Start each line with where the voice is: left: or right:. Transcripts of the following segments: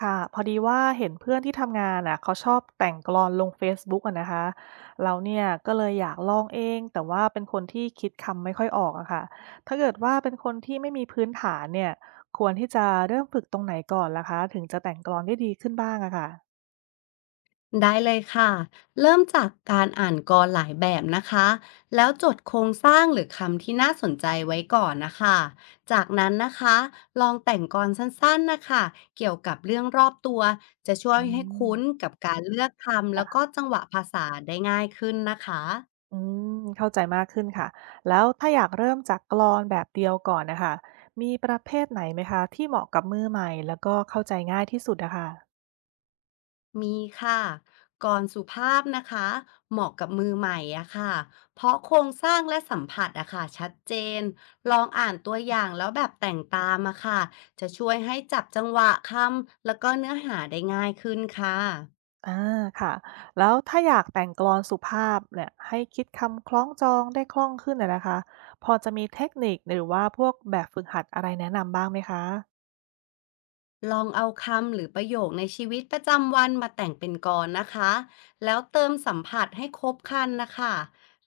right: ค่ะพอดีว่าเห็นเพื่อนที่ทำงานน่ะเขาชอบแต่งกลอนลงเฟซบุ๊ก k อะนะคะเราเนี่ยก็เลยอยากลองเองแต่ว่าเป็นคนที่คิดคำไม่ค่อยออกอะค่ะถ้าเกิดว่าเป็นคนที่ไม่มีพื้นฐานเนี่ยควรที่จะเริ่มฝึกตรงไหนก่อนล่ะคะถึงจะแต่งกลอนได้ดีขึ้นบ้างอะค่ะ
left: ได้เลยค่ะ เริ่มจากการอ่านกรหลายแบบนะคะ แล้วจดโครงสร้างหรือคำที่น่าสนใจไว้ก่อนนะคะ จากนั้นนะคะลองแต่งกรสั้นๆนะคะ เกี่ยวกับเรื่องรอบตัวจะช่วย
right: อื
left: ให้
right: ม
left: คุ้นกับการเลือกคำแล้วก็
right: ค่ะ
left: จังหวะภาษาได้ง่ายขึ้นนะคะ
right: อืมเข้าใจมากขึ้นค่ะแล้วถ้าอยากเริ่มจากกลอนแบบเดียวก่อนนะคะมีประเภทไหนไหมคะที่เหมาะกับมือใหม่แล้วก็เข้าใจง่ายที่สุดอะค่ะ
left: มีค่ะกรอนสุภาพนะคะ เหมาะกับมือใหม่อะค่ะเพราะโครงสร้างและสัมผัสอะค่ะชัดเจน ลองอ่านตัวอย่างแล้วแบบแต่งตามอะค่ะจะช่วยให้จับจังหวะคำแล้วก็เนื้อหาได้ง่ายขึ้นค่ะ
right: อาค่ะแล้วถ้าอยากแต่งกลอนสุภาพเนี่ยให้คิดคำคล้องจองได้คล่องขึ้นอะนะคะพอจะมีเทคนิคหรือว่าพวกแบบฝึกหัดอะไรแนะนำบ้างไหมคะ
left: ลองเอาคำหรือประโยคในชีวิตประจำวันมาแต่งเป็นกลอนนะคะ แล้วเติมสัมผัสให้ครบครันนะคะ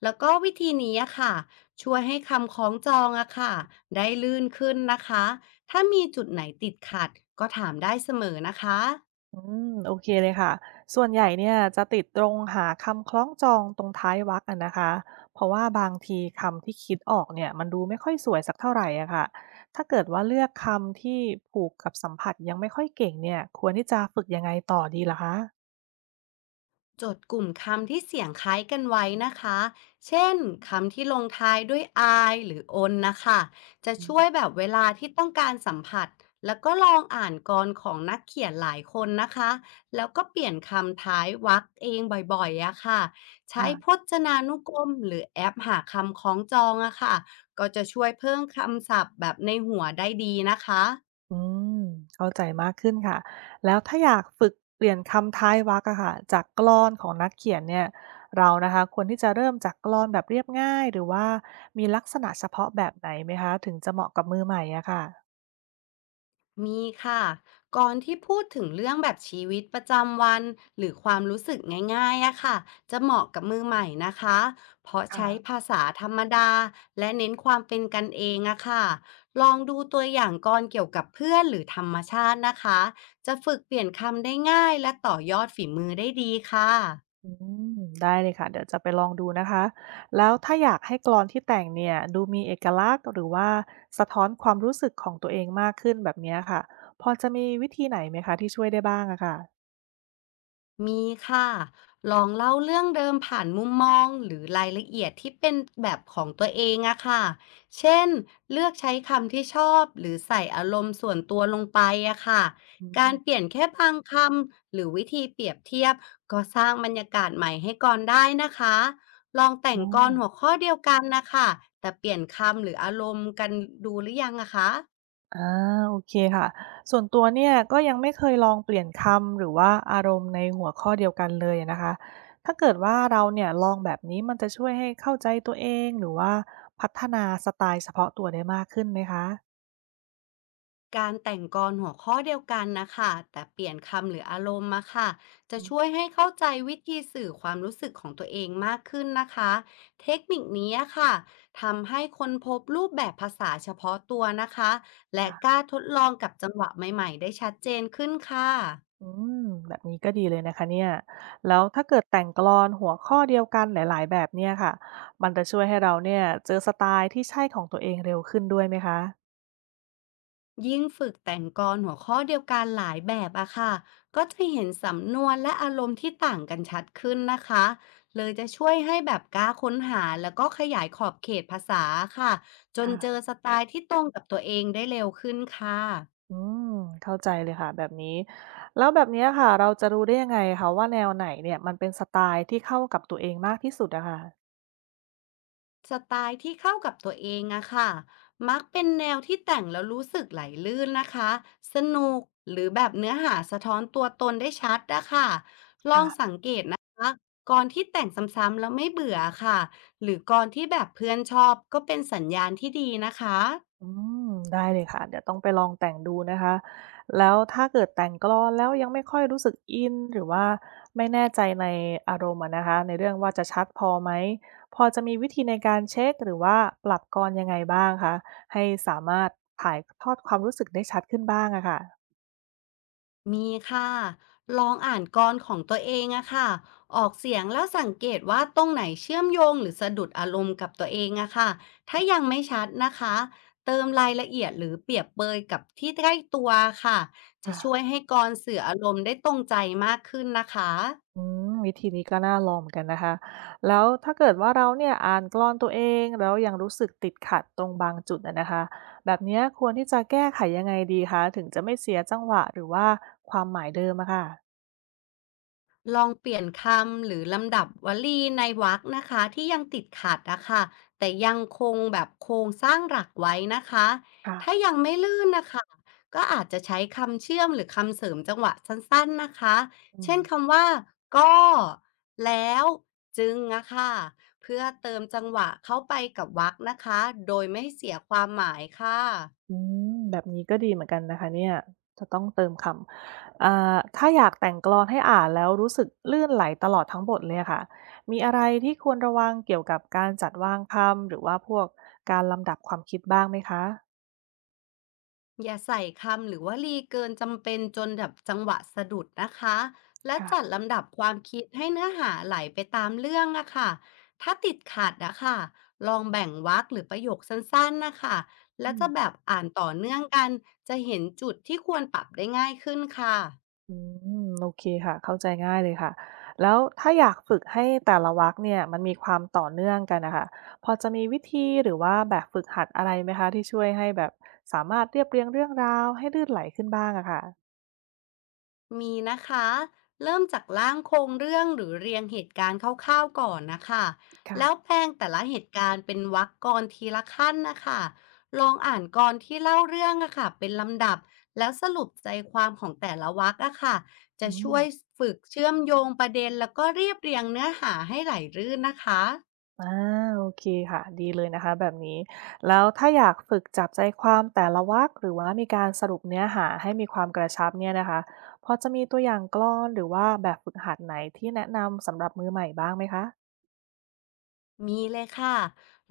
left: แล้วก็วิธีนี้อะค่ะช่วยให้คำคล้องจองอะค่ะได้ลื่นขึ้นนะคะ ถ้ามีจุดไหนติดขัดก็ถามได้เสมอนะคะ
right: อืมโอเคเลยค่ะส่วนใหญ่เนี่ยจะติดตรงหาคำคล้องจองตรงท้ายวรรคอะนะคะเพราะว่าบางทีคำที่คิดออกเนี่ยมันดูไม่ค่อยสวยสักเท่าไหรอะค่ะถ้าเกิดว่าเลือกคำที่ผูกกับสัมผัสยังไม่ค่อยเก่งเนี่ยควรที่จะฝึกยังไงต่อดีลหคะ
left: จดกลุ่มคำที่เสียงคล้ายกันไว้นะคะ เช่นคำที่ลงท้ายด้วย i หรือ on นะคะ จะ
right: อื
left: ช่วยแบ
right: ม
left: บเวลาที่ต้องการสัมผัสแล้วก็ลองอ่านกรของนักเขียนหลายคนนะคะ แล้วก็เปลี่ยนคำท้ายวรรคเองบ่อยๆอะค่ะใช้พ
right: ค่ะ
left: จนานุกรมหรือแอปหาคำคล้องจองอะค่ะก็จะช่วยเพิ่มคำศัพท์แบบในหัวได้ดีนะคะ
right: อืมเข้าใจมากขึ้นค่ะแล้วถ้าอยากฝึกเปลี่ยนคำท้ายวรรคอะค่ะจากกลอนของนักเขียนเนี่ยเรานะคะควรที่จะเริ่มจากกลอนแบบเรียบง่ายหรือว่ามีลักษณะเฉพาะแบบไหนไหมคะถึงจะเหมาะกับมือใหม่อะค่ะ
left: มีค่ะก่อนที่พูดถึงเรื่องแบบชีวิตประจำวันหรือความรู้สึกง่ายๆอะค่ะจะเหมาะกับมือใหม่นะคะเพราะใช้
right: ค่ะ
left: ภาษาธรรมดาและเน้นความเป็นกันเองอะค่ะลองดูตัวอย่างกรเกี่ยวกับเพื่อนหรือธรรมชาตินะคะจะฝึกเปลี่ยนคำได้ง่ายและต่อยอดฝีมือได้ดีค่ะ
right: อืมได้เลยค่ะเดี๋ยวจะไปลองดูนะคะแล้วถ้าอยากให้กลอนที่แต่งเนี่ยดูมีเอกลักษณ์หรือว่าสะท้อนความรู้สึกของตัวเองมากขึ้นแบบเนี้ยค่ะพอจะมีวิธีไหนไหมคะที่ช่วยได้บ้างอะค่ะ
left: มีค่ะลองเล่าเรื่องเดิมผ่านมุมมองหรือรายละเอียดที่เป็นแบบของตัวเองอะค่ะเช่น เลือกใช้คำที่ชอบหรือใส่อารมณ์ส่วนตัวลงไปอะค่ะ
right: อื
left: การ
right: ม
left: เปลี่ยนแค่บางคำหรือวิธีเปรียบเทียบก็สร้างบรรยากาศใหม่ให้ก่อนได้นะคะลองแต่ง
right: อ๋อ
left: กลอนหัวข้อเดียวกันนะคะแต่เปลี่ยนคำหรืออารมณ์กันดูหรือยังอะคะ
right: อาโอเคค่ะส่วนตัวเนี่ยก็ยังไม่เคยลองเปลี่ยนคำหรือว่าอารมณ์ในหัวข้อเดียวกันเลยอะนะคะถ้าเกิดว่าเราเนี่ยลองแบบนี้มันจะช่วยให้เข้าใจตัวเองหรือว่าพัฒนาสไตล์เฉพาะตัวได้มากขึ้นไหมคะ
left: การแต่งกลอนหัวข้อเดียวกันนะคะแต่เปลี่ยนคำหรืออารมณ์มาค่ะจะ
right: อืม
left: ช่วยให้เข้าใจวิธีสื่อความรู้สึกของตัวเองมากขึ้นนะคะเทคนิคนี้อะค่ะทำให้คนพบรูปแบบภาษาเฉพาะตัวนะคะและก
right: ค่ะ
left: ล้าทดลองกับจังหวะใหม่ๆได้ชัดเจนขึ้นค่ะ
right: อืมแบบนี้ก็ดีเลยนะคะเนี่ยแล้วถ้าเกิดแต่งกลอนหัวข้อเดียวกันหลายๆแบบเนี่ยค่ะมันจะช่วยให้เราเนี่ยเจอสไตล์ที่ใช่ของตัวเองเร็วขึ้นด้วยไหมคะ
left: ยิ่งฝึกแต่งกลอนหัวข้อเดียวกันหลายแบบอะค่ะ ก็จะเห็นสำนวนและอารมณ์ที่ต่างกันชัดขึ้นนะคะ เลยจะช่วยให้แบบกล้าค้นหาแล้วก็ขยายขอบเขตภาษาค่ะ จน
right: ค่ะ
left: เจอสไตล์ที่ตรงกับตัวเองได้เร็วขึ้นค่ะ
right: อืมเข้าใจเลยค่ะแบบนี้แล้วแบบเนี้ยค่ะเราจะรู้ได้ยังไงคะว่าแนวไหนเนี่ยมันเป็นสไตล์ที่เข้ากับตัวเองมากที่สุดอะค่ะ
left: สไตล์ที่เข้ากับตัวเองอะค่ะมักเป็นแนวที่แต่งแล้วรู้สึกไหลลื่นนะคะ สนุกหรือแบบเนื้อหาสะท้อนตัวตนได้ชัดอะค่ะลอง
right: ค่ะ
left: สังเกตนะคะก่อนที่แต่งซ้ำๆแล้วไม่เบื่อค่ะ หรือก่อนที่แบบเพื่อนชอบก็เป็นสัญญาณที่ดีนะคะ
right: อืมได้เลยค่ะเดี๋ยวต้องไปลองแต่งดูนะคะแล้วถ้าเกิดแต่งกลอนแล้วยังไม่ค่อยรู้สึกอินหรือว่าไม่แน่ใจในอารมณ์อะนะคะในเรื่องว่าจะชัดพอไหมพอจะมีวิธีในการเช็คหรือว่าปรับกลอนยังไงบ้างคะให้สามารถถ่ายทอดความรู้สึกได้ชัดขึ้นบ้างอะ
left: มีค่ะ ลองอ่านกลของตัวเองอะค่ะออกเสียงแล้วสังเกตว่าตรงไหนเชื่อมโยงหรือสะดุดอารมณ์กับตัวเองอะค่ะถ้ายังไม่ชัดนะคะ เติมรายละเอียดหรือเปรียบเปยกับที่ใกล้ตัวค่ะ จะ
right: ค่ะ
left: ช่วยให้กลสื่ออารมณ์ได้ตรงใจมากขึ้นนะคะ
right: อืมวิธีนี้ก็น่าลองเหมือนกันนะคะแล้วถ้าเกิดว่าเราเนี่ยอ่านกลอนตัวเองแล้วยังรู้สึกติดขัดตรงบางจุดนะนะคะแบบเนี้ยควรที่จะแก้ไขยังไงดีคะถึงจะไม่เสียจังหวะหรือว่าความหมายเดิมอะค่ะ
left: ลองเปลี่ยนคำหรือลำดับวลีในวรรคนะคะที่ยังติดขัดนะคะแต่ยังคงแบบโครงสร้างหลักไว้นะคะถ้า
right: ค่ะ
left: ยังไม่ลื่นนะคะก็อาจจะใช้คำเชื่อมหรือคำเสริมจังหวะสั้นๆนะคะ
right: อื
left: เช่
right: ม
left: นคำว่าก็แล้วจึงอะค่ะเพื่อเติมจังหวะเข้าไปกับวรรคนะคะโดยไม่ให้เสียความหมายค่ะ
right: อืแบบนี้ก็ดีเหมือนกันนะคะเนี่ยจะต้องเติมคำถ้าอยากแต่งกลอนให้อ่านแล้วรู้สึกลื่นไหลตลอดทั้งบทเลยอะค่ะมีอะไรที่ควรระวังเกี่ยวกับการจัดวางคำหรือว่าพวกการลำดับความคิดบ้างไหมคะ
left: อย่าใส่คำหรือวลีเกินจำเป็นจนแบบจังหวะสะดุดนะคะและ
right: ค่ะ
left: จัดลำดับความคิดให้เนื้อหาไหลไปตามเรื่องอะค่ะถ้าติดขัดอะค่ะลองแบ่งวรรคหรือประโยคสั้นๆนะคะแล้
right: อื
left: ว
right: ม
left: จะแบบอ่านต่อเนื่องกันจะเห็นจุดที่ควรปรับได้ง่ายขึ้นค่ะ
right: อืโอเคค่ะเข้าใจง่ายเลยค่ะแล้วถ้าอยากฝึกให้แต่ละวรรคเนี่ยมันมีความต่อเนื่องกันนะคะพอจะมีวิธีหรือว่าแบบฝึกหัดอะไรไหมคะที่ช่วยให้แบบสามารถเรียบเรียงเรื่องราวให้ลื่นไหลขึ้นบ้างอะค่ะ
left: มีนะคะเริ่มจากร่างโครงเรื่องหรือเรียงเหตุการณ์คร่าวๆก่อนนะคะแล้ว
right: ค่ะ
left: แปลงแต่ละเหตุการณ์เป็นวรรคกรทีละขั้นนะคะลองอ่านกรที่เล่าเรื่องอะค่ะเป็นลำดับแล้วสรุปใจความของแต่ละวรรคอะค่ะจะ
right: อืม
left: ช่วยฝึกเชื่อมโยงประเด็นแล้วก็เรียบเรียงเนื้อหาให้ไหลลื่นนะคะ
right: อาโอเคค่ะดีเลยนะคะแบบนี้แล้วถ้าอยากฝึกจับใจความแต่ละวรรคหรือว่ามีการสรุปเนื้อหาให้มีความกระชับเนี่ยนะคะพอจะมีตัวอย่างกลอนหรือว่าแบบฝึกหัดไหนที่แนะนำสำหรับมือใหม่บ้างไหมคะ
left: มีเลยค่ะ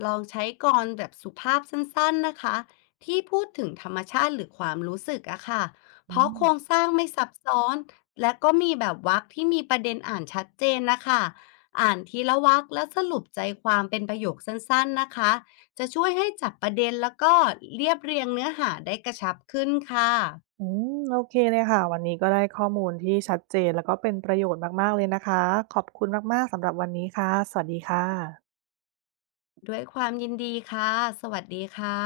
left: ลองใช้กลอนแบบสุภาพสั้นๆนะคะที่พูดถึงธรรมชาติหรือความรู้สึกอะค่ะเพ
right: อื
left: ราะ
right: ม
left: โครงสร้างไม่ซับซ้อนและก็มีแบบวรรคที่มีประเด็นอ่านชัดเจนนะคะอ่านทีละวรรคและสรุปใจความเป็นประโยคสั้นๆนะคะจะช่วยให้จับประเด็นแล้วก็เรียบเรียงเนื้อหาได้กระชับขึ้นค่ะ
right: โอเคเลยค่ะ วันนี้ก็ได้ข้อมูลที่ชัดเจนแล้วก็เป็นประโยชน์มากๆเลยนะคะ ขอบคุณมากๆสำหรับวันนี้ค่ะ สวัสดีค่ะ
left: ด้วยความยินดีค่ะสวัสดีค่ะ